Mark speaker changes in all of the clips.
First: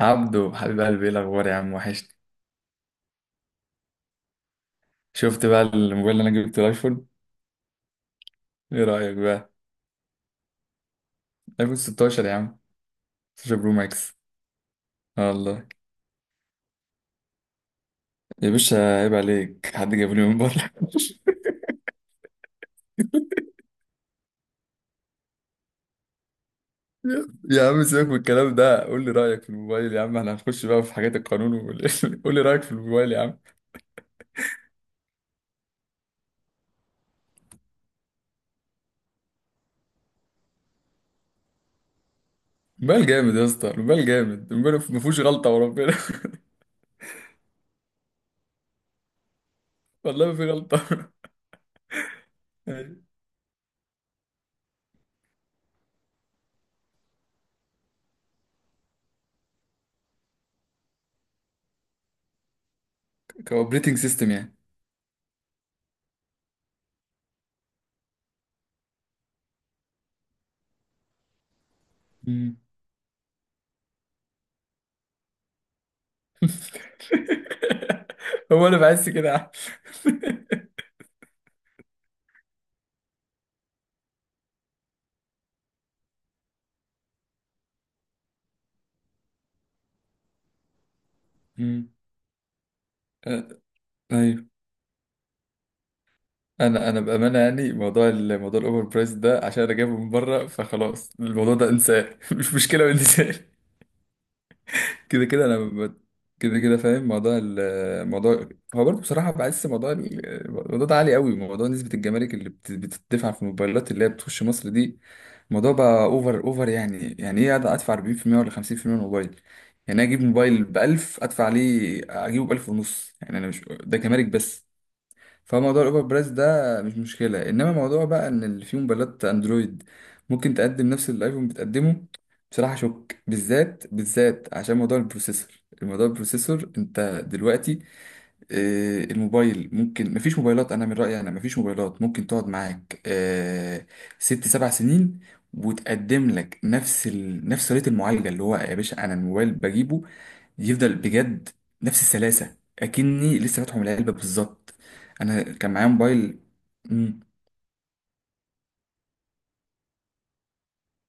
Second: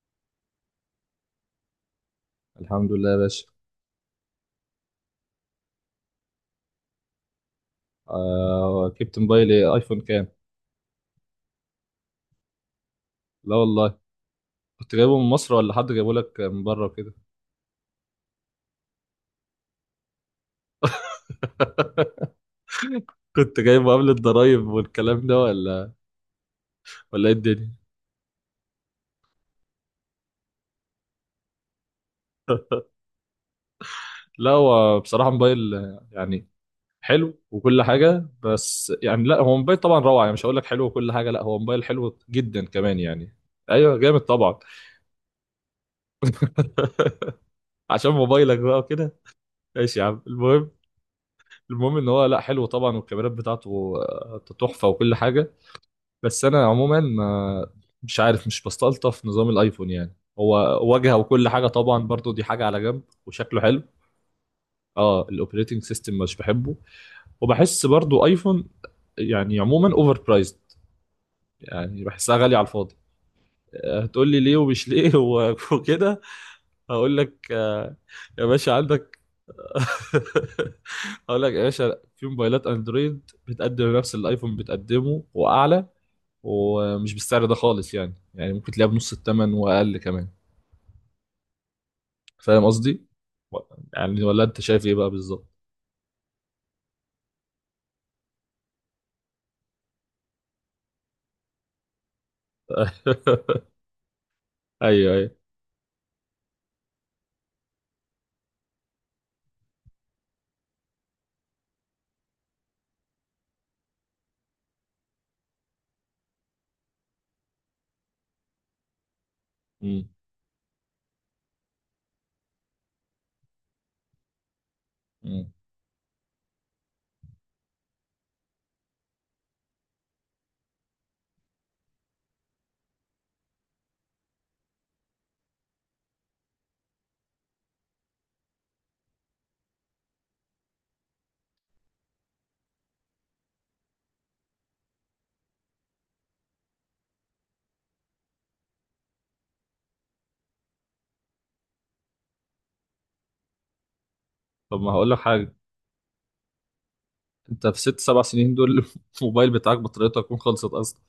Speaker 1: عبدو، حبيب قلبي، ايه الاخبار يا عم؟ وحشني.
Speaker 2: الحمد لله يا باشا.
Speaker 1: شفت بقى الموبايل اللي انا جبته، الايفون؟ ايه
Speaker 2: آه،
Speaker 1: رايك
Speaker 2: جبت
Speaker 1: بقى؟
Speaker 2: موبايل ايه؟ ايفون كام؟
Speaker 1: ايفون 16 يا عم.
Speaker 2: لا
Speaker 1: 16 برو
Speaker 2: والله،
Speaker 1: ماكس.
Speaker 2: كنت جايبه
Speaker 1: اه
Speaker 2: من مصر
Speaker 1: والله.
Speaker 2: ولا حد جايبه لك من بره وكده؟
Speaker 1: يا باشا عيب عليك، حد جاب لي من بره؟
Speaker 2: كنت جايبه قبل الضرايب والكلام ده ولا ايه
Speaker 1: يا
Speaker 2: الدنيا؟
Speaker 1: عم سيبك من الكلام ده، قول لي رايك في الموبايل يا عم. احنا هنخش بقى في حاجات القانون قول لي رايك في الموبايل يا عم.
Speaker 2: لا هو بصراحه موبايل يعني حلو وكل حاجه، بس يعني لا هو موبايل طبعا روعه، يعني مش هقول لك حلو وكل حاجه، لا هو موبايل حلو جدا كمان
Speaker 1: موبايل جامد
Speaker 2: يعني.
Speaker 1: يا اسطى،
Speaker 2: ايوه
Speaker 1: الموبايل
Speaker 2: جامد
Speaker 1: جامد،
Speaker 2: طبعا.
Speaker 1: الموبايل ما فيهوش غلطه وربنا.
Speaker 2: عشان موبايلك بقى وكده. ماشي يا عم،
Speaker 1: والله ما في
Speaker 2: المهم.
Speaker 1: غلطه.
Speaker 2: المهم ان هو، لا، حلو طبعا،
Speaker 1: أيوة.
Speaker 2: والكاميرات بتاعته تحفه وكل حاجه. بس انا عموما ما مش عارف، مش بستلطف نظام الايفون، يعني هو واجهه وكل حاجه طبعا، برضو دي حاجه على جنب، وشكله حلو.
Speaker 1: كاوبريتنج سيستم يعني.
Speaker 2: اه، الاوبريتنج سيستم مش بحبه، وبحس برضو ايفون يعني عموما اوفر برايزد، يعني بحسها غاليه
Speaker 1: مم.
Speaker 2: على الفاضي. هتقول لي ليه ومش ليه وكده. هقول لك يا
Speaker 1: هو
Speaker 2: باشا،
Speaker 1: انا بحس
Speaker 2: عندك.
Speaker 1: كده.
Speaker 2: هقول لك يا باشا، في موبايلات اندرويد بتقدم نفس اللي الايفون بتقدمه واعلى، ومش بالسعر ده خالص، يعني يعني ممكن تلاقيها بنص الثمن واقل كمان.
Speaker 1: مم.
Speaker 2: فاهم قصدي؟
Speaker 1: آه،
Speaker 2: و- يعني ولا
Speaker 1: ايوه.
Speaker 2: انت شايف ايه بقى بالظبط؟
Speaker 1: انا بامانه يعني، موضوع الاوفر برايس ده، عشان انا جايبه من بره، فخلاص الموضوع ده انساه مش مشكله، وانساه.
Speaker 2: ايوه
Speaker 1: كده
Speaker 2: ايوه.
Speaker 1: كده كده كده فاهم الموضوع. هو برضه بصراحه بحس الموضوع ده عالي قوي، موضوع نسبه الجمارك اللي بتدفع في الموبايلات اللي هي بتخش مصر دي. الموضوع بقى اوفر اوفر، يعني ايه أقعد ادفع 40% ولا 50% من الموبايل؟ يعني أنا
Speaker 2: مم.
Speaker 1: اجيب موبايل ب 1000، ادفع عليه اجيبه ب 1000 ونص؟ يعني انا مش ده جمارك بس.
Speaker 2: مم.
Speaker 1: فموضوع الاوبر برايس ده مش مشكله، انما موضوع بقى ان اللي فيه موبايلات اندرويد ممكن تقدم نفس اللي الايفون بتقدمه. بصراحه شك، بالذات بالذات عشان موضوع البروسيسور. الموضوع البروسيسور انت دلوقتي، الموبايل ممكن مفيش موبايلات، انا من رايي انا مفيش موبايلات ممكن تقعد معاك 6 7 سنين وتقدم لك نفس ريت المعالجه. اللي هو يا باشا انا الموبايل بجيبه يفضل بجد نفس السلاسة، أكني لسه فاتحه من العلبة بالظبط.
Speaker 2: طب ما هقول لك
Speaker 1: أنا
Speaker 2: حاجه،
Speaker 1: كان معايا موبايل. مم.
Speaker 2: انت في 6 7 سنين دول الموبايل بتاعك بطاريته هتكون خلصت اصلا.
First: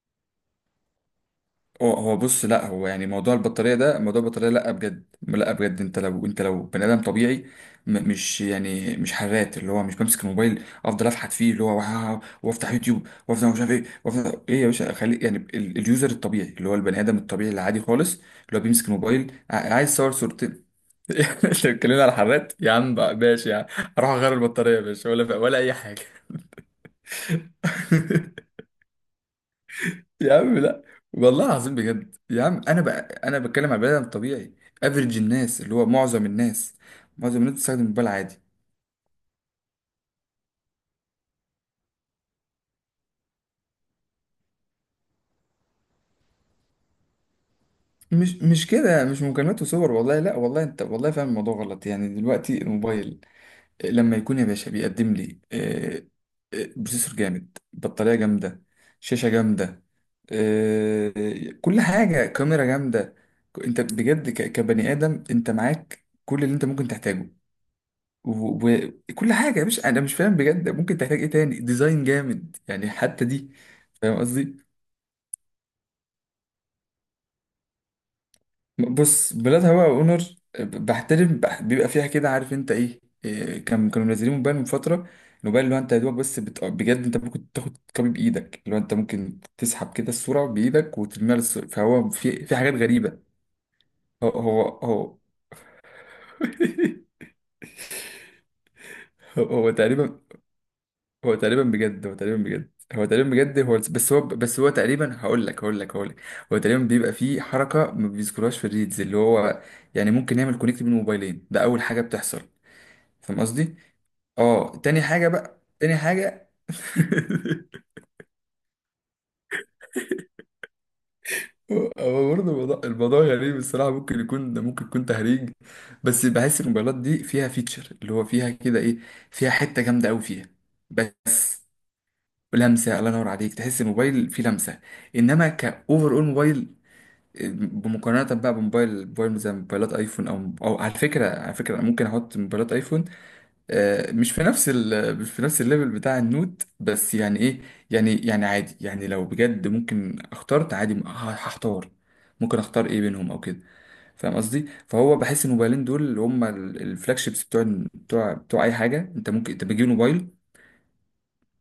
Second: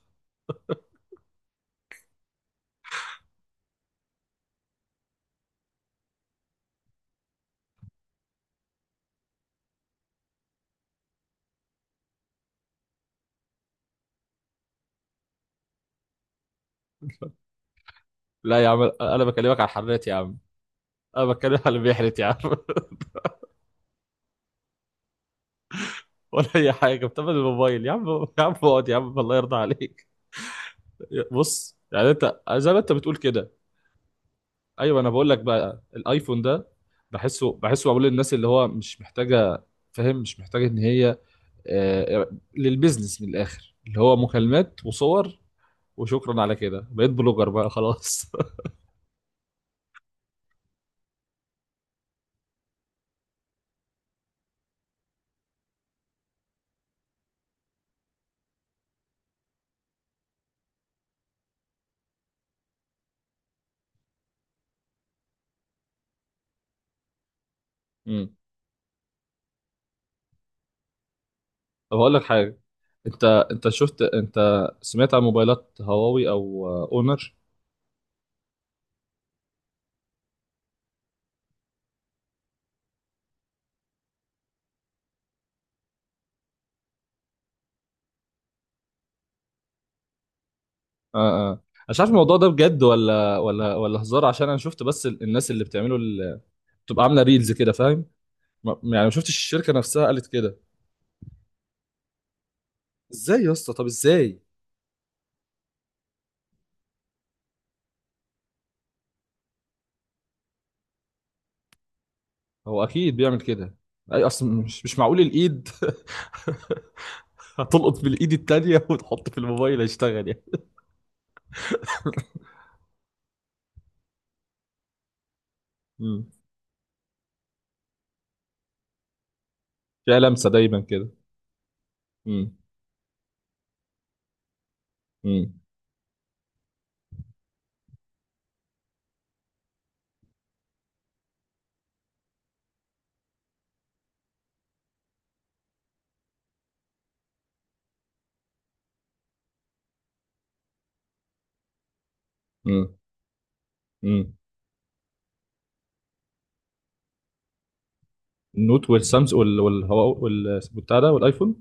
Speaker 1: هو بص، لا هو يعني موضوع البطارية ده، موضوع البطارية، لا بجد لا بجد. أنت لو بني آدم طبيعي، مش يعني مش حرات، اللي هو مش بمسك الموبايل أفضل أفحت فيه، اللي هو وأفتح يوتيوب وأفتح مش عارف إيه وأفتح إيه. يا باشا خلي يعني اليوزر الطبيعي اللي هو البني آدم الطبيعي العادي خالص، اللي هو
Speaker 2: لا يا عم،
Speaker 1: بيمسك
Speaker 2: انا
Speaker 1: الموبايل
Speaker 2: بكلمك على
Speaker 1: عايز
Speaker 2: الحرات
Speaker 1: صور
Speaker 2: يا عم.
Speaker 1: صورتين.
Speaker 2: انا
Speaker 1: انت
Speaker 2: بتكلم على اللي
Speaker 1: بتتكلمني على
Speaker 2: بيحرت يا عم.
Speaker 1: حرات يا عم بقى؟ ماشي يعني. هروح اغير البطاريه يا باشا ولا اي حاجه.
Speaker 2: ولا اي حاجه بتعمل الموبايل يا عم. يا عم اقعد يا عم، الله يرضى عليك.
Speaker 1: يا عم لا، والله العظيم
Speaker 2: بص، يعني
Speaker 1: بجد
Speaker 2: انت
Speaker 1: يا عم.
Speaker 2: زي ما
Speaker 1: انا
Speaker 2: انت
Speaker 1: بقى
Speaker 2: بتقول
Speaker 1: انا
Speaker 2: كده.
Speaker 1: بتكلم على بني ادم طبيعي،
Speaker 2: ايوه، انا
Speaker 1: افريج
Speaker 2: بقول لك
Speaker 1: الناس اللي
Speaker 2: بقى
Speaker 1: هو معظم
Speaker 2: الايفون ده
Speaker 1: الناس، معظم
Speaker 2: بحسه،
Speaker 1: الناس بتستخدم
Speaker 2: بحسه معمول
Speaker 1: الموبايل
Speaker 2: للناس
Speaker 1: عادي.
Speaker 2: اللي هو مش محتاجه. فاهم؟ مش محتاجه ان هي آه، للبيزنس من الاخر، اللي هو مكالمات وصور، وشكرا على كده، بقيت بلوجر بقى خلاص.
Speaker 1: مش كده، مش مكالمات وصور، والله لا والله انت والله فاهم الموضوع غلط. يعني دلوقتي الموبايل لما يكون يا باشا بيقدم لي بروسيسور جامد، بطارية جامدة، شاشة جامدة، آه، كل حاجة، كاميرا جامدة. انت بجد كبني آدم انت معاك كل اللي انت ممكن تحتاجه
Speaker 2: امم.
Speaker 1: وكل حاجة. مش انا مش فاهم بجد، ممكن تحتاج ايه تاني؟
Speaker 2: طب
Speaker 1: ديزاين
Speaker 2: هقول لك حاجه.
Speaker 1: جامد يعني
Speaker 2: انت،
Speaker 1: حتى دي.
Speaker 2: انت شفت،
Speaker 1: فاهم
Speaker 2: انت
Speaker 1: قصدي؟
Speaker 2: سمعت عن موبايلات هواوي او اونر؟
Speaker 1: بص بلاد هواء اونر، بحترم بيبقى فيها كده، عارف انت ايه كانوا منزلين موبايل من فتره، الموبايل اللي هو انت يا دوبك بس بجد انت ممكن تاخد كوبي بايدك، اللي هو انت ممكن تسحب كده الصوره بايدك وترميها
Speaker 2: اه اه. مش عارف
Speaker 1: فهو
Speaker 2: الموضوع
Speaker 1: في
Speaker 2: ده
Speaker 1: في حاجات
Speaker 2: بجد
Speaker 1: غريبه.
Speaker 2: ولا ولا هزار،
Speaker 1: هو
Speaker 2: عشان انا
Speaker 1: هو
Speaker 2: شفت بس
Speaker 1: هو
Speaker 2: الناس اللي بتعمله بتبقى عامله ريلز كده، فاهم؟ يعني ما شفتش
Speaker 1: هو
Speaker 2: الشركه نفسها
Speaker 1: تقريبا.
Speaker 2: قالت كده.
Speaker 1: هو تقريبا
Speaker 2: ازاي يا
Speaker 1: بجد
Speaker 2: اسطى؟
Speaker 1: هو
Speaker 2: طب
Speaker 1: بس هو
Speaker 2: ازاي؟
Speaker 1: بس هو تقريبا، هقول لك، هو تقريبا بيبقى فيه حركه ما بيذكرهاش في الريدز، اللي هو يعني ممكن نعمل كونكت بين موبايلين. ده اول حاجه بتحصل،
Speaker 2: هو اكيد
Speaker 1: فاهم
Speaker 2: بيعمل كده.
Speaker 1: قصدي؟
Speaker 2: اي اصل
Speaker 1: اه،
Speaker 2: مش
Speaker 1: تاني
Speaker 2: معقول
Speaker 1: حاجة بقى،
Speaker 2: الايد
Speaker 1: تاني حاجة.
Speaker 2: هتلقط بالايد التانية وتحط في الموبايل هيشتغل يعني.
Speaker 1: هو برضه الموضوع غريب الصراحة، ممكن يكون ده ممكن يكون تهريج.
Speaker 2: مم.
Speaker 1: بس بحس الموبايلات دي فيها فيتشر، اللي هو فيها كده ايه، فيها حتة جامدة
Speaker 2: فيها
Speaker 1: قوي فيها،
Speaker 2: لمسة دايما كده.
Speaker 1: بس
Speaker 2: مم.
Speaker 1: لمسة، الله ينور عليك، تحس الموبايل فيه لمسة. انما
Speaker 2: مم.
Speaker 1: كأوفر اول موبايل، بمقارنة بقى بموبايل موبايل زي موبايلات ايفون او، على فكرة ممكن احط موبايلات ايفون، مش في نفس الليفل بتاع النود، بس يعني ايه، يعني عادي، يعني لو بجد ممكن اخترت عادي هختار، ممكن اختار
Speaker 2: مم.
Speaker 1: ايه بينهم او كده.
Speaker 2: مم.
Speaker 1: فاهم قصدي؟ فهو بحس ان الموبايلين دول اللي هم الفلاج شيبس بتوع بتوع اي
Speaker 2: النوت
Speaker 1: حاجه، انت
Speaker 2: والسامس
Speaker 1: ممكن
Speaker 2: وال
Speaker 1: انت بتجيب
Speaker 2: وال
Speaker 1: موبايل،
Speaker 2: وال بتاع ده والايفون.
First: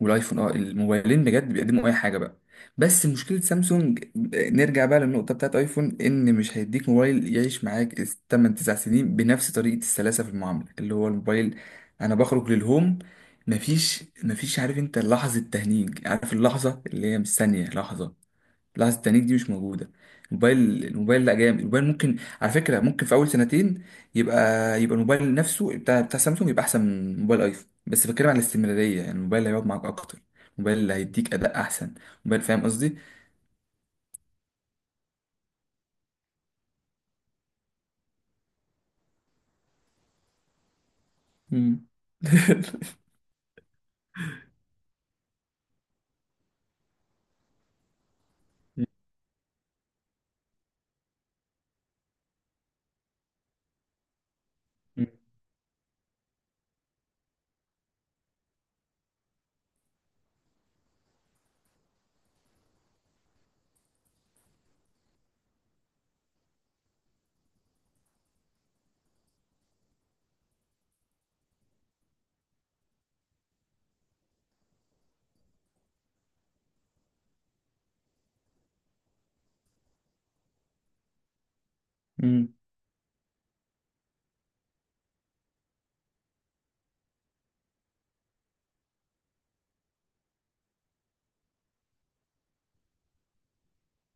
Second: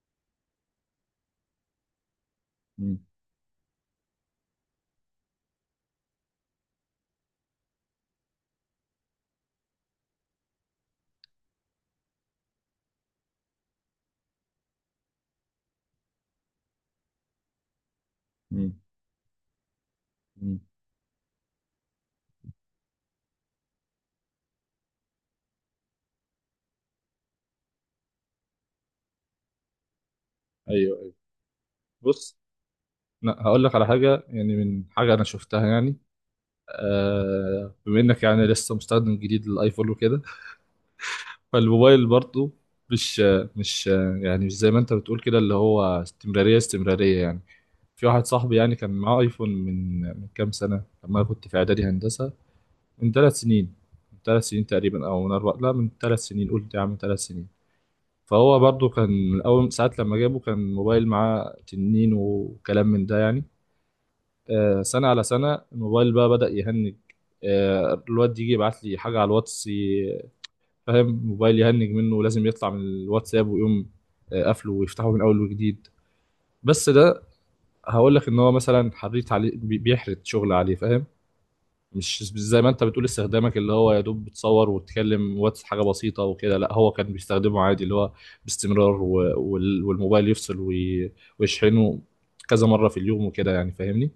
Speaker 1: والايفون، اه الموبايلين بجد بيقدموا اي حاجه بقى.
Speaker 2: مم.
Speaker 1: بس مشكله سامسونج، نرجع بقى للنقطه بتاعت ايفون ان مش هيديك موبايل يعيش معاك 8 9 سنين بنفس طريقه السلاسه في المعامله. اللي هو الموبايل انا بخرج للهوم، مفيش عارف انت لحظه تهنيج، عارف اللحظه اللي هي مش ثانيه لحظه،
Speaker 2: مم.
Speaker 1: لحظة التنيك دي مش موجودة.
Speaker 2: مم.
Speaker 1: الموبايل لا جامد، الموبايل ممكن على فكرة ممكن في أول سنتين يبقى يبقى الموبايل نفسه بتاع سامسونج يبقى أحسن من موبايل أيفون، بس بتكلم على الاستمرارية، يعني الموبايل اللي هيقعد معاك أكتر، الموبايل اللي
Speaker 2: ايوه ايوه.
Speaker 1: هيديك أداء أحسن،
Speaker 2: بص،
Speaker 1: موبايل، فاهم قصدي؟
Speaker 2: لا هقول لك على حاجة، يعني من حاجة انا شفتها يعني. آه، بما انك يعني لسه مستخدم جديد للايفون وكده،
Speaker 1: مم.
Speaker 2: فالموبايل برضه مش مش يعني مش زي ما انت بتقول كده، اللي هو استمرارية استمرارية يعني. في واحد صاحبي يعني كان معاه ايفون من كام سنة، لما أنا كنت في اعدادي هندسة. من 3 سنين، من 3 سنين تقريبا او من اربع، لا من 3 سنين، قلت يا عم 3 سنين. فهو برضه كان من اول ساعة لما جابه كان موبايل معاه تنين وكلام من ده يعني. سنة على سنة الموبايل بقى بدأ يهنج. الواد يجي يبعت لي حاجة على الواتس، فاهم، موبايل يهنج منه ولازم يطلع من الواتساب ويقوم قافله ويفتحه من اول وجديد. بس ده، هقول لك ان هو مثلا حريت عليه، بيحرت شغل عليه، فاهم؟ مش
Speaker 1: مم.
Speaker 2: زي ما انت بتقول استخدامك اللي هو يا دوب بتصور وتتكلم واتس، حاجه بسيطه وكده. لا، هو كان بيستخدمه عادي، اللي هو باستمرار، والموبايل يفصل، ويشحنه كذا مره في اليوم وكده يعني، فاهمني؟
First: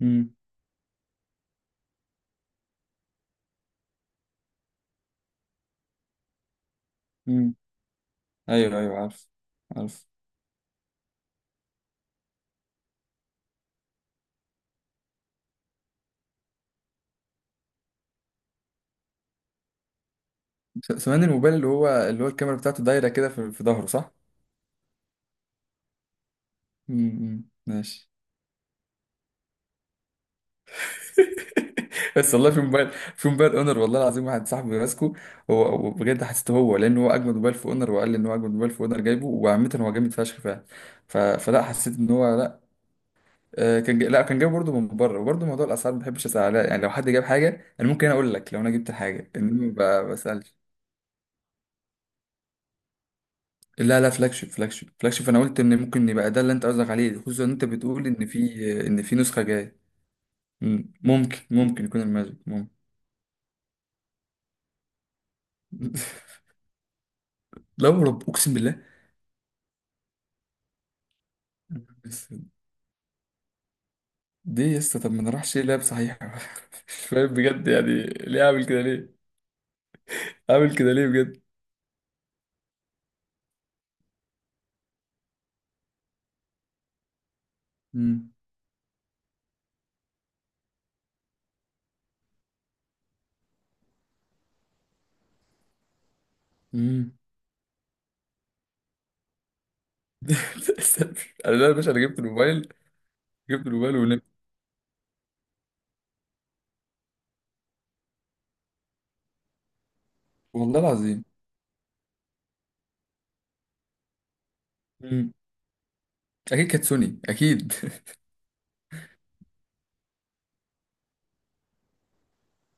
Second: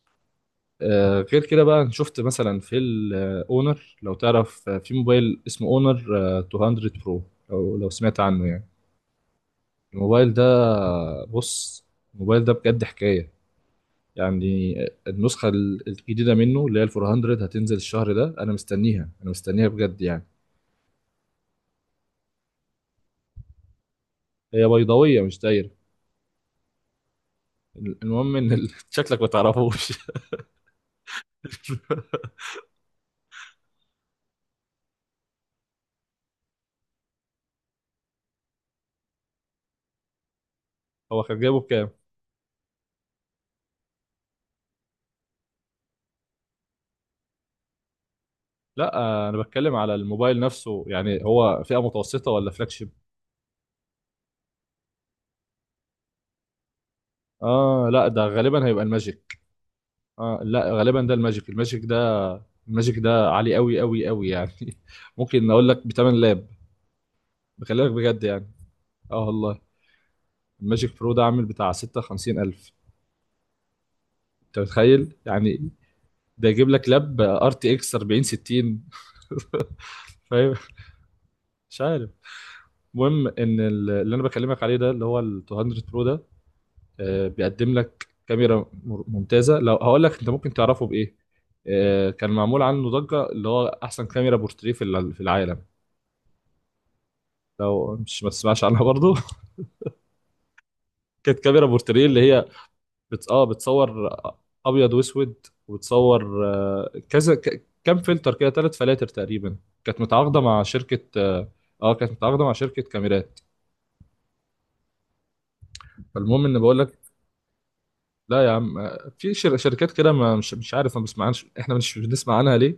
Speaker 1: مم.
Speaker 2: آه، غير كده بقى، أنا شفت مثلا في الاونر، لو تعرف في موبايل اسمه اونر 200 برو،
Speaker 1: مم.
Speaker 2: لو سمعت عنه يعني.
Speaker 1: ايوه، ايوه عارف، عارف.
Speaker 2: الموبايل ده، بص، الموبايل ده بجد حكاية يعني. النسخة الجديدة منه اللي هي ال 400 هتنزل الشهر ده، أنا مستنيها، أنا مستنيها بجد يعني.
Speaker 1: سمعني، الموبايل اللي هو الكاميرا بتاعته دايرة كده في ظهره صح؟
Speaker 2: هي بيضاوية مش دايرة.
Speaker 1: مم. مم. ماشي.
Speaker 2: المهم إن شكلك ما تعرفوش.
Speaker 1: بس والله في موبايل اونر، والله العظيم واحد صاحبي ماسكه هو، وبجد حسيته هو، لان هو اجمد موبايل في اونر، وقال لي ان هو اجمد موبايل في اونر جايبه، وعامه هو جامد فشخ فعلا.
Speaker 2: هو كان جايبه
Speaker 1: فلا
Speaker 2: بكام؟
Speaker 1: حسيت ان هو لا. لا كان جايبه برضه من بره، وبرضه موضوع الاسعار ما بحبش اسال عليها، يعني لو حد جاب حاجه انا ممكن اقول لك، لو انا جبت
Speaker 2: لا
Speaker 1: الحاجه
Speaker 2: أنا
Speaker 1: انما
Speaker 2: بتكلم على
Speaker 1: ما
Speaker 2: الموبايل
Speaker 1: بسالش.
Speaker 2: نفسه، يعني هو فئة متوسطة ولا فلاج شيب؟
Speaker 1: لا لا، فلاج شيب فلاج شيب فلاج شيب، انا قلت ان ممكن يبقى ده اللي انت قصدك عليه، خصوصا ان انت
Speaker 2: آه
Speaker 1: بتقول
Speaker 2: لا، ده
Speaker 1: ان
Speaker 2: غالبا هيبقى
Speaker 1: في
Speaker 2: الماجيك.
Speaker 1: نسخه جايه.
Speaker 2: آه لا
Speaker 1: مم.
Speaker 2: غالبا ده
Speaker 1: ممكن
Speaker 2: الماجيك، الماجيك
Speaker 1: ممكن يكون
Speaker 2: ده،
Speaker 1: الماجيك ممكن.
Speaker 2: الماجيك ده عالي أوي أوي أوي يعني. ممكن أقول لك بتمن لاب،
Speaker 1: لا
Speaker 2: بكلمك
Speaker 1: ورب،
Speaker 2: بجد يعني.
Speaker 1: اقسم بالله.
Speaker 2: اه والله، الماجيك برو ده عامل بتاع 56 ألف. انت
Speaker 1: دي يا اسطى؟ طب
Speaker 2: متخيل
Speaker 1: ما نروحش
Speaker 2: يعني؟
Speaker 1: لعب صحيح.
Speaker 2: ده يجيب لك
Speaker 1: مش
Speaker 2: لاب
Speaker 1: فاهم
Speaker 2: ار
Speaker 1: بجد،
Speaker 2: تي اكس
Speaker 1: يعني
Speaker 2: 40
Speaker 1: ليه اعمل كده
Speaker 2: 60.
Speaker 1: ليه؟
Speaker 2: فاهم؟
Speaker 1: اعمل كده ليه بجد؟
Speaker 2: مش عارف. المهم ان اللي انا بكلمك عليه ده، اللي هو ال 200 برو ده، بيقدم لك
Speaker 1: امم.
Speaker 2: كاميرا ممتازه. لو هقول لك انت ممكن تعرفه بايه، كان معمول عنه ضجه، اللي هو احسن كاميرا بورتريه في في العالم.
Speaker 1: امم.
Speaker 2: لو مش ما تسمعش عنها برضه. كانت
Speaker 1: انا
Speaker 2: كاميرا
Speaker 1: لا يا باشا، انا
Speaker 2: بورتريه
Speaker 1: جبت
Speaker 2: اللي هي
Speaker 1: الموبايل،
Speaker 2: اه
Speaker 1: جبت الموبايل
Speaker 2: بتصور
Speaker 1: ونمت،
Speaker 2: ابيض واسود، وبتصور كذا كام فلتر كده، 3 فلاتر تقريبا. كانت متعاقده مع
Speaker 1: والله
Speaker 2: شركه،
Speaker 1: العظيم.
Speaker 2: اه كانت متعاقده مع شركه كاميرات.
Speaker 1: امم.
Speaker 2: فالمهم ان،
Speaker 1: اكيد
Speaker 2: بقول
Speaker 1: كانت
Speaker 2: لك،
Speaker 1: سوني اكيد.
Speaker 2: لا يا عم في شركات كده، ما مش مش عارف، ما بسمعناش احنا، مش بنسمع عنها ليه.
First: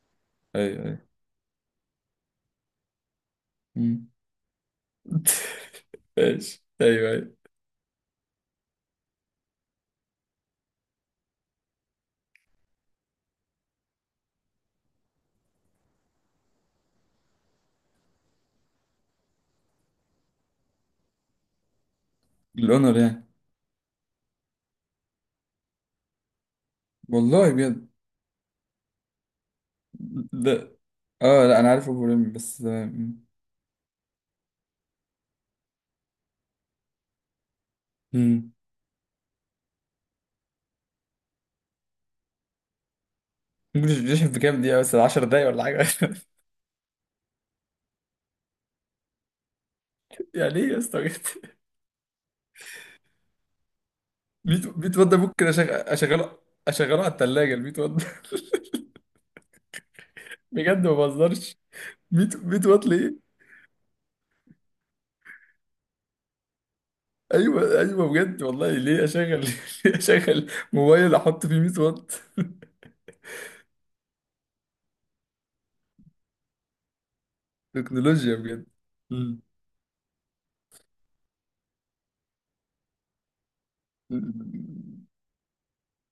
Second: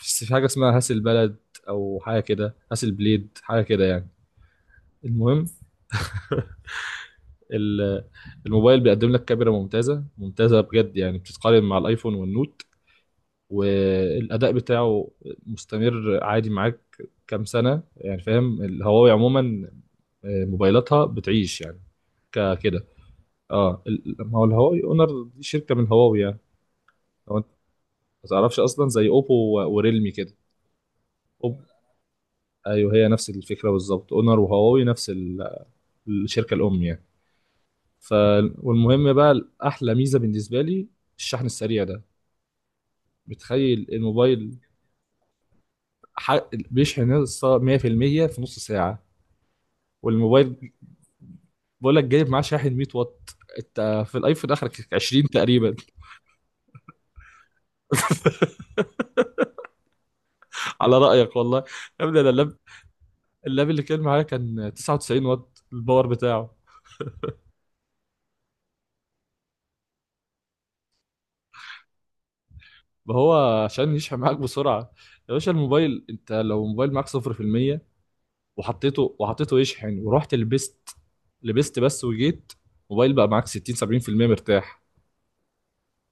Speaker 2: بس في حاجه اسمها
Speaker 1: ايوه،
Speaker 2: هاسل
Speaker 1: ايوه.
Speaker 2: بلد او حاجه كده، هاسل بليد، حاجه كده يعني.
Speaker 1: امم.
Speaker 2: المهم.
Speaker 1: ماشي، ايوه ايوه.
Speaker 2: ال- الموبايل بيقدم لك كاميرا ممتازه ممتازه بجد يعني، بتتقارن مع الايفون والنوت. والاداء بتاعه مستمر عادي معاك كام سنه يعني، فاهم؟ الهواوي عموما موبايلاتها بتعيش يعني كده.
Speaker 1: الاونر يعني؟
Speaker 2: اه ما هو الهواوي اونر دي شركه من هواوي يعني. لو انت
Speaker 1: والله بجد.
Speaker 2: ما تعرفش، اصلا زي اوبو وريلمي كده.
Speaker 1: لا. اه لا،
Speaker 2: أوب...
Speaker 1: انا عارف ابو ريم بس.
Speaker 2: ايوه، هي نفس الفكره بالظبط، اونر وهواوي نفس الشركه الام يعني. ف،
Speaker 1: امم.
Speaker 2: والمهم بقى، احلى ميزه بالنسبه لي الشحن السريع ده. بتخيل
Speaker 1: ممكن يشحن في
Speaker 2: الموبايل
Speaker 1: كام دقيقة بس؟ 10 دقايق ولا حاجة؟
Speaker 2: ح... بيشحن 100% في المية في نص ساعه.
Speaker 1: يعني ايه
Speaker 2: والموبايل،
Speaker 1: يا اسطى بجد؟
Speaker 2: بقول لك جايب معاه شاحن 100 واط، انت في الايفون
Speaker 1: 100،
Speaker 2: اخرك
Speaker 1: 100 وات ده
Speaker 2: 20
Speaker 1: ممكن
Speaker 2: تقريبا.
Speaker 1: اشغله، على الثلاجه، ال 100 وات ده. بجد ما
Speaker 2: على رايك
Speaker 1: بهزرش.
Speaker 2: والله. يا ابني
Speaker 1: 100،
Speaker 2: انا اللاب،
Speaker 1: 100 وات ليه؟
Speaker 2: اللاب اللي كان معايا كان 99 واط الباور بتاعه.
Speaker 1: ايوه ايوه بجد، والله ليه اشغل ليه اشغل موبايل احط فيه 100 وات؟
Speaker 2: ما هو عشان يشحن معاك بسرعه، يا باشا الموبايل، انت لو موبايل معاك 0%
Speaker 1: تكنولوجيا بجد.
Speaker 2: وحطيته،
Speaker 1: مم.
Speaker 2: يشحن ورحت لبست، لبست بس وجيت، موبايل بقى معاك 60 70% مرتاح.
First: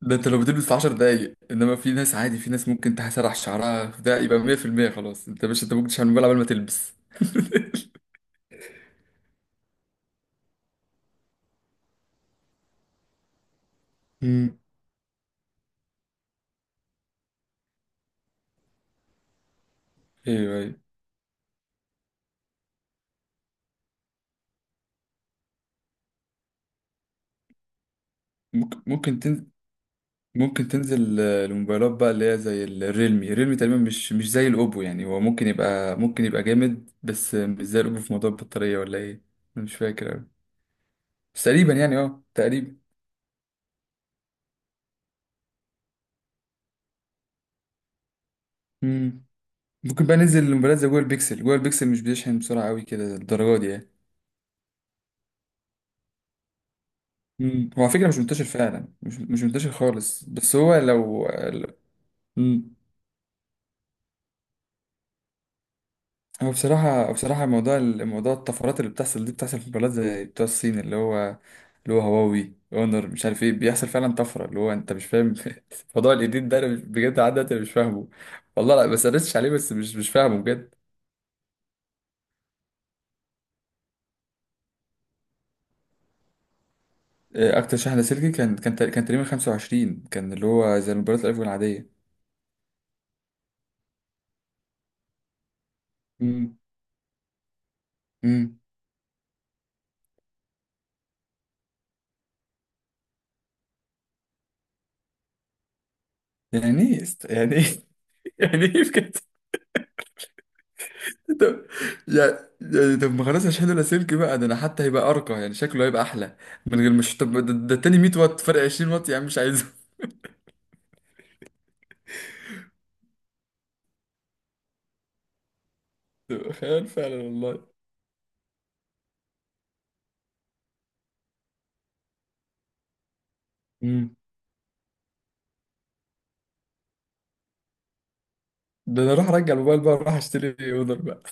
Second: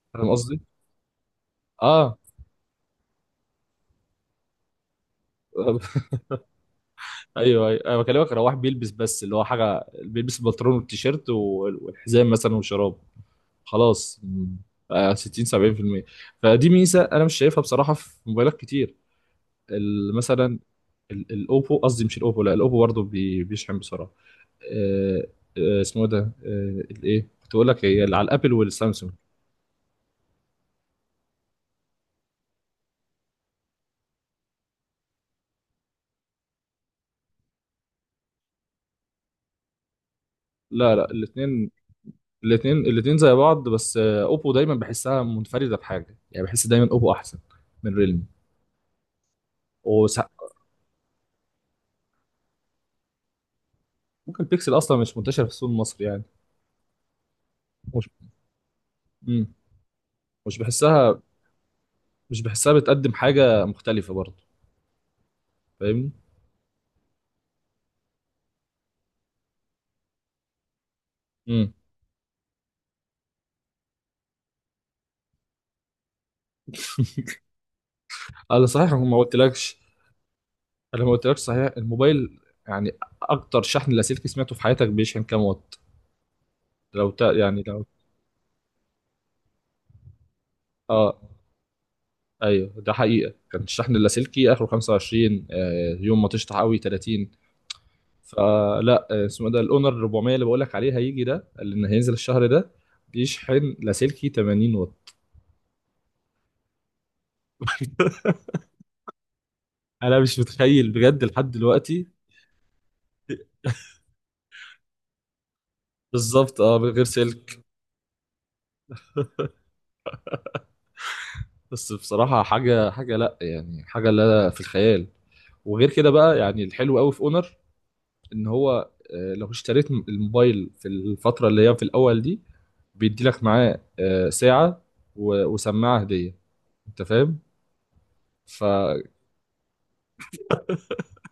Speaker 1: ده انت
Speaker 2: فاهم
Speaker 1: لو
Speaker 2: قصدي؟
Speaker 1: بتلبس في 10 دقايق، انما في ناس
Speaker 2: اه.
Speaker 1: عادي، في ناس ممكن تسرح شعرها، ده يبقى 100% خلاص. انت مش انت ممكن تشحن الموبايل قبل ما تلبس.
Speaker 2: ايوه ايوه، انا بكلمك لو واحد بيلبس بس، اللي هو حاجه بيلبس البنطلون والتيشيرت والحزام مثلا وشراب، خلاص م،
Speaker 1: مم.
Speaker 2: 60 70%. فدي ميزه انا مش شايفها بصراحه في موبايلات كتير.
Speaker 1: ايوه
Speaker 2: مثلا
Speaker 1: ايوه.
Speaker 2: الاوبو، قصدي مش الاوبو، لا الاوبو برضه بيشحن بسرعه. آه، اسمه إيه ده؟ الايه كنت اقول لك، هي اللي على الابل
Speaker 1: ممكن
Speaker 2: والسامسونج.
Speaker 1: ممكن ممكن تنزل، الموبايلات بقى اللي هي زي الريلمي، تقريبا مش زي الاوبو، يعني هو ممكن يبقى جامد، بس مش زي الاوبو في موضوع البطارية ولا ايه. انا مش فاكر أوي.
Speaker 2: لا لا،
Speaker 1: بس
Speaker 2: الاثنين،
Speaker 1: تقريبا، يعني اه
Speaker 2: الاثنين
Speaker 1: تقريبا.
Speaker 2: الاثنين زي بعض، بس اوبو دايما بحسها منفرده بحاجه، يعني بحس دايما اوبو احسن من ريلمي.
Speaker 1: مم. ممكن بقى
Speaker 2: وسا-
Speaker 1: ننزل الموبايلات زي جوجل بيكسل، مش بيشحن بسرعة قوي كده الدرجة دي يعني.
Speaker 2: ممكن البيكسل اصلا مش منتشر في السوق المصري يعني.
Speaker 1: مم. هو على
Speaker 2: مش،
Speaker 1: فكرة مش منتشر فعلا، مش
Speaker 2: مم.
Speaker 1: منتشر خالص، بس
Speaker 2: مش
Speaker 1: هو
Speaker 2: بحسها،
Speaker 1: لو.
Speaker 2: مش
Speaker 1: مم.
Speaker 2: بحسها بتقدم حاجه مختلفه برضه، فاهمني؟
Speaker 1: هو بصراحة موضوع الموضوع الطفرات اللي بتحصل دي، بتحصل في بلاد زي بتوع الصين، اللي هو
Speaker 2: امم.
Speaker 1: اللي هو هواوي اونر مش عارف ايه، بيحصل فعلا طفرة، اللي هو انت مش فاهم. موضوع الايديت ده انا بجد لحد دلوقتي أنا مش فاهمه.
Speaker 2: انا
Speaker 1: والله لا،
Speaker 2: صحيح
Speaker 1: بس
Speaker 2: ما
Speaker 1: سرشتش عليه، بس
Speaker 2: قلتلكش،
Speaker 1: مش فاهمه بجد.
Speaker 2: انا ما قلتلكش صحيح الموبايل يعني اكتر شحن لاسلكي سمعته في حياتك بيشحن كام وات؟ لو تا يعني
Speaker 1: اكتر
Speaker 2: لو،
Speaker 1: شحنة سلكي كان كان تقريبا 25، كان اللي هو زي
Speaker 2: اه
Speaker 1: الموبايلات الايفون العادية.
Speaker 2: ايوه، ده حقيقه كان الشحن اللاسلكي اخره 25، آه يوم ما تشطح
Speaker 1: امم،
Speaker 2: قوي 30.
Speaker 1: امم.
Speaker 2: فلا اسمه إيه ده، الاونر 400، اللي بقول لك عليه هيجي، ده اللي إن هينزل الشهر ده، بيشحن لاسلكي 80 وات.
Speaker 1: يعني ايه يعني ايه؟ يعني ايه بجد؟
Speaker 2: انا مش متخيل بجد لحد
Speaker 1: طب،
Speaker 2: دلوقتي.
Speaker 1: يعني، يعني طب ما خلاص هشحنه لاسلكي بقى، ده انا حتى هيبقى ارقى يعني شكله هيبقى احلى،
Speaker 2: بالظبط، اه،
Speaker 1: من
Speaker 2: من
Speaker 1: غير،
Speaker 2: غير
Speaker 1: مش طب، ده,
Speaker 2: سلك.
Speaker 1: ده التاني 100 واط، فرق 20 واط يا عم مش عايزه.
Speaker 2: بس بصراحة حاجة، حاجة لا يعني، حاجة لا في الخيال. وغير كده بقى،
Speaker 1: تبقى
Speaker 2: يعني
Speaker 1: خيال
Speaker 2: الحلو قوي في
Speaker 1: فعلا
Speaker 2: اونر
Speaker 1: والله.
Speaker 2: ان هو لو اشتريت الموبايل في الفترة اللي هي في الاول دي، بيدي لك معاه
Speaker 1: امم.
Speaker 2: ساعة وسماعة هدية، انت فاهم؟ ف،
Speaker 1: ده انا راح ارجع الموبايل بقى، راح اشتري اودر بقى.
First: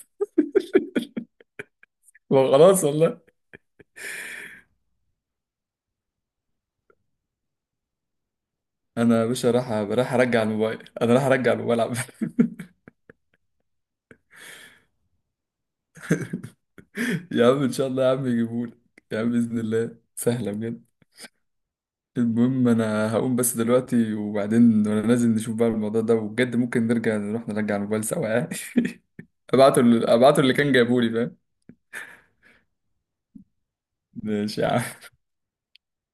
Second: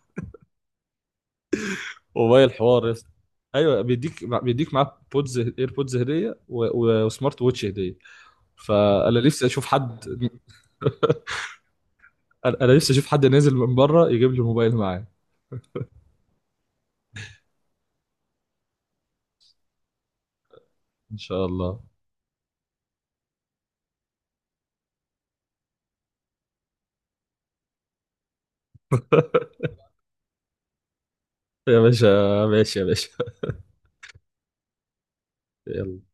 Speaker 2: موبايل
Speaker 1: وخلاص
Speaker 2: حوار يا اسطى.
Speaker 1: والله.
Speaker 2: ايوه، بيديك، بيديك معاه بودز، ايربودز هدية، وسمارت ووتش هدية. فانا
Speaker 1: انا يا
Speaker 2: نفسي
Speaker 1: باشا
Speaker 2: اشوف
Speaker 1: راح
Speaker 2: حد
Speaker 1: راح ارجع الموبايل، انا راح ارجع الموبايل عم.
Speaker 2: انا، أنا نفسي اشوف حد نازل من بره يجيب لي موبايل معاه.
Speaker 1: يا عم ان شاء الله، يا عم يجيبهولك، يا عم باذن الله سهله بجد.
Speaker 2: ان شاء الله.
Speaker 1: المهم انا هقوم بس دلوقتي، وبعدين وانا نازل نشوف بقى الموضوع ده، وبجد ممكن نرجع نروح نرجع الموبايل سوا يعني. ابعته اللي كان جايبه لي، فاهم؟
Speaker 2: يا باشا، ماشي يا باشا.
Speaker 1: ماشي يا عم.
Speaker 2: يلا.